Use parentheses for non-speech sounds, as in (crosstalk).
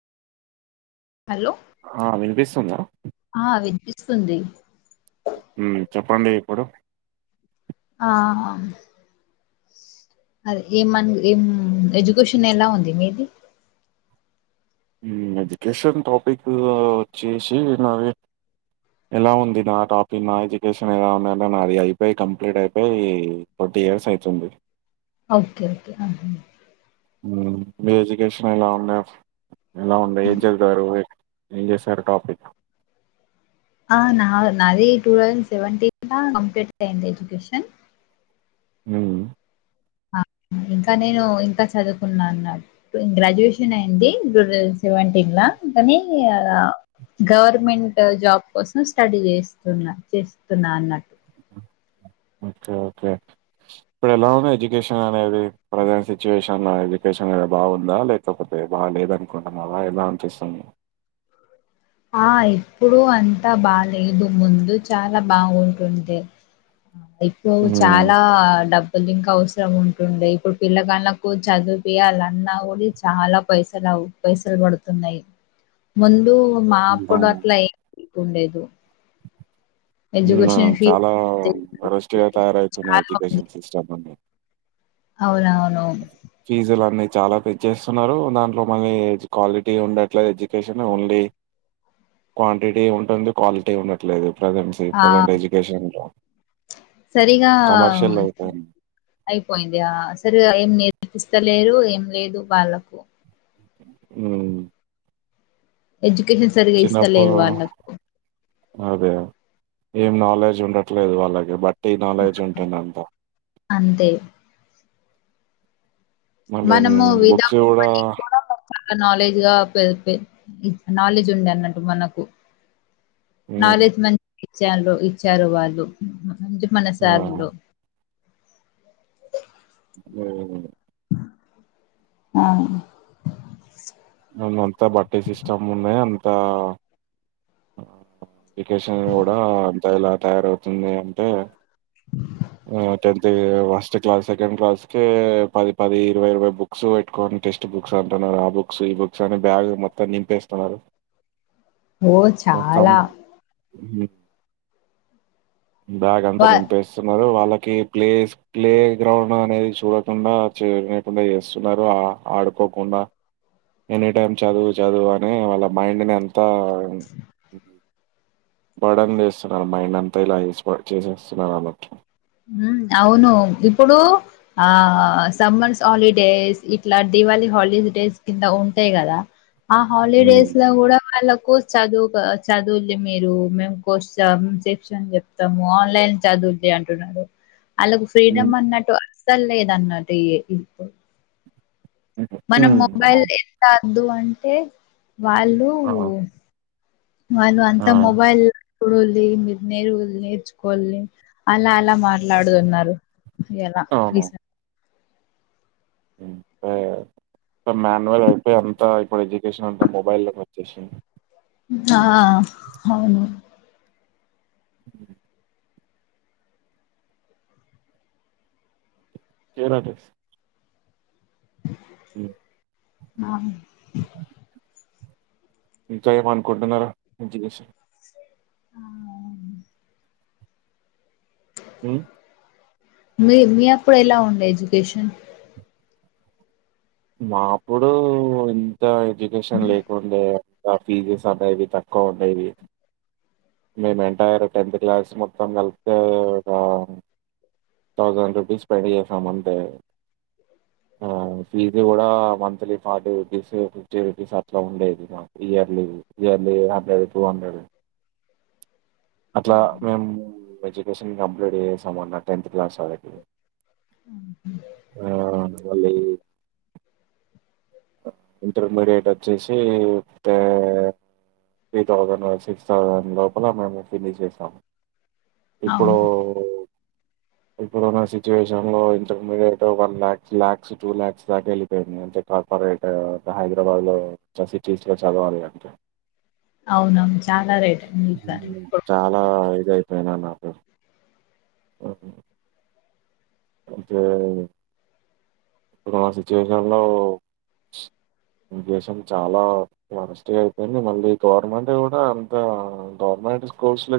Hello ఆ వినిపిస్తుందా స్తుంది. మ్ చెప్పండి ఇప్పుడు ఆ అది ఏమన్ ఏం ఎడ్యుకేషన్ ఎలా ఉంది మీది ఎడ్యుకేషన్ టాపిక్ వచ్చేసి నాది ఎలా ఉంది నా టాపిక్ నా ఎడ్యుకేషన్ ఎలా ఉంది నా అది అయిపోయి కంప్లీట్ అయిపోయి ఫోర్టీ ఇయర్స్ అయితుంది. ఓకే ఓకే అంతేనా మీ ఎడ్యుకేషన్ ఇలా ఉండే అప్ ఎలా ఉండే ఏం చదివారు. ఎమ్ చేసారు టాపిక్ ఆ నా నాది టు తౌసండ్ సేవెంటిన్ లా కంప్లీట్ అయ్యింది ఎడ్యుకేషన్. మ్ ఆ ఇంక నేను ఇంకా చదువుకున్నా అన్నట్టు గ్రాడ్యుయేషన్ అయింది టూ థౌసండ్ సెవెంటీన్ ల కనీ గవర్మెంట్ జాబ్ కోసం స్టడీ చేస్తున్నా చేస్తున్నా అన్నట్టు ఒకే ఒకే ఇప్పుడు ఎలా ఉంది. ఎడ్యుకేషన్ అనేది ప్రజెంట్ సిచ్యువేషన్లో ఎడ్యుకేషన్ అనేది బాగుంద లేకపోతే బాగ లేదనుకుంటున్నావ ఎలా అనిపిస్తుంది. ఆ ఇప్పుడు అంతా బాలేదు ముందు చాలా బాగుంటుంటే ఎక్కువ హ్మ్. చాలా డబ్ ఇంక అవసరం ఉంటుండే ఇప్పుడు పిల్ల గాళ్ళకు చదువు పియాలన్న కూడ చాలా పైసలు పైసలు పడుతున్నాయి. ముందు మా హ్మ్. అప్పుడు అవును. అట్ల ఎ ఉండేదు మ్ ఎడ్యుకేషన్ ఫీ చాలా వారెస్ట్ గ తయారయితున్నాయి ఎడ్యుకేషన్ సిస్టమ్ అన్ని అవునవు ఫీజ్ ఎల ఉన్నాయి. చాల పెంచేస్తున్నారు దాంట్లో మళ్ళీ క్వాలిటీ ఉండట్లేదు ఎడ్యుకేషన్ ఓన్లీ క్వాంటిటీ ఉంటుంది క్వాలిటీ ఉండట్లేదు. ప్రెజెంట్ సి ఆ ప్రెజెంట్ ఎడ్యుకేషన్‌లో. సరిగా ఆ కమర్షియల్ అయిపోయింది. అయిపోయింది ఆ సరి నేర్పిస్తలేరు ఏం లేదు వాళ్ళకు ఉమ్ ఎడ్యుకేషన్ సరిగా ఇస్తలేదు వాళ్ళ అదే. ఏం నాలెడ్జ్ ఉండట్లేదు వాళ్ళకి బట్టి నాలెడ్జ్ ఉంటుంది అంతా అంతే మళ్ళీ మనము బుక్స్ వితౌట్ కూడ మనీ కూడా చాలా నాలెడ్జ్ గా పె పె నాలెడ్జ్ ఉండే అన్నట్టు మనకు హ్మ్. నాలెడ్జ్ మంన్ ఇచ్చారు ఇచ్చారు వాళ్ళు నుంచి మన ఆ! సార్లో ఉమ్ ఆ అంతా బట్టి సిస్టమ్ ఉన్నాయి అంత ఎడ్యుకేషన్ కూడ అంత ఎలా తయారవుతుంది అంటే ఆ ten first class second class కె పది పది ఇరవై ఇరవై బుక్స్ పెట్టుకొని టెస్ట్ బుక్స్ అంటున్నారు ఆ బుక్ బుక్స్ ఈ బుక్స్ అని బ్యాగ్ మొత్తం నింపేస్తున్నారు. ఓ చాల హు బ్యాగ్ అంత వా నింపేస్తున్నారు వాళ్ళ కే ప్లేస్ ప్లే గ్రౌండ్ అనేది సూడకుండ చేయనికుండ చేస్తున్నారు ఆడుకోకుండా ఎని టైమ్ చదువు చదువు అని వాళ్ళ మైండ్ నే తా బడన్ చేస్తున్నారు మైండ్ అంతా ఇలా చేసేస్తున్నారు అనట్ అవును ఇప్పుడు ఆ సమ్మర్స్ హాలిడేస్ ఇట్లా దీవళి హాలిడేడేస్ కింద ఉంటాయి కదా ఆ హాలిడేస్ లో కూడా వాళ్ళక్ కోర్స్ చదువు చదువులే మీరు మేము కోర్స్ శిక్షన్ చెప్తాము ఆన్లైన్ చదువులే అం అంతేనండి వాళ్ళకు ఉమ్. ఫ్రీడమ్ అన్నట్టు అస్ అసల్ లేదు అన్నట్ ఇ ఇప్పు హ్మ్. మనం హ్మ్. మొబైల్ అవును. ఎంత వద్దు అంటే వాళ్ళు ఆ! వాళ్ళు ఆ! అంత మొబైల్ ఇడు మీ నేరు నేర్చుకోని అలా అలా మాట్లాడుతున్నారు ఎలా ఇస ఇ మాన్యువల్ అయిపోయి అంతా ఇప్పుడు ఎడ్యుకేషన్ అంత మొబైల్ లో కి వచ్చేసింది. ఆ అవును హ చేనా తెస్ ఆ ఇంకా ఏమనుకుంటున్నారు పించిసి ఆ అవును హ్మ్. మీ మీ అప్పుడు ఎలా ఉండే ఎడ్యుకేషన్ మా అప్పుడు అంత ఎడ్యుకేషన్ లేకుండే ఇగ కాఫీది సమయంవి తక్కువ ఉండేవి మేము ఎంటైర్ టెన్త్ క్లాస్ మొత్తం కలిత్తే, ఒక థౌజండ్ రూపీస్ స్పెండ్ చేసాం అంతే, ఆ ఫీజు కూడా monthly forty rupees, fifty rupees అట్లా ఉండేది మాకు. Yearly yearly hundred two hundred అట్లా మేం ము ఎడ్యుకేషన్ కంప్లీట్ చేసామన్న టెన్త్ క్లాస్ వాళ్ళకి ఆ వాళ్లయి ఇంటర్మీడియట్ వచ్చేసి త్రీ థౌజండ్ సిక్స్ దాని లోపల మేము ఫినిష్ చేసాము ఇప్పుడు అవును ఇప్పుడు నా సిచువేషన్ లో intermediate one lakhs lakhs two lakhs దాకా వెళ్ళిపోయింది. ఫోర్గేట్ హైదరాబాద్ లో చసి చీస్లో చదవ అన్నట్ అవునవున చాలా రేట్ (inaudible) జై ఫైనా నా ఓ హొ అయితే ఇప్పుడు మా సిచ్యువేషన్ లో దేశం చాలా వరెస్ట్గా అయిపోయింది మళ్ళీ గవర్నమెంట్ కూడా అంత గవర్నమెంట్ స్కూల్స్ లో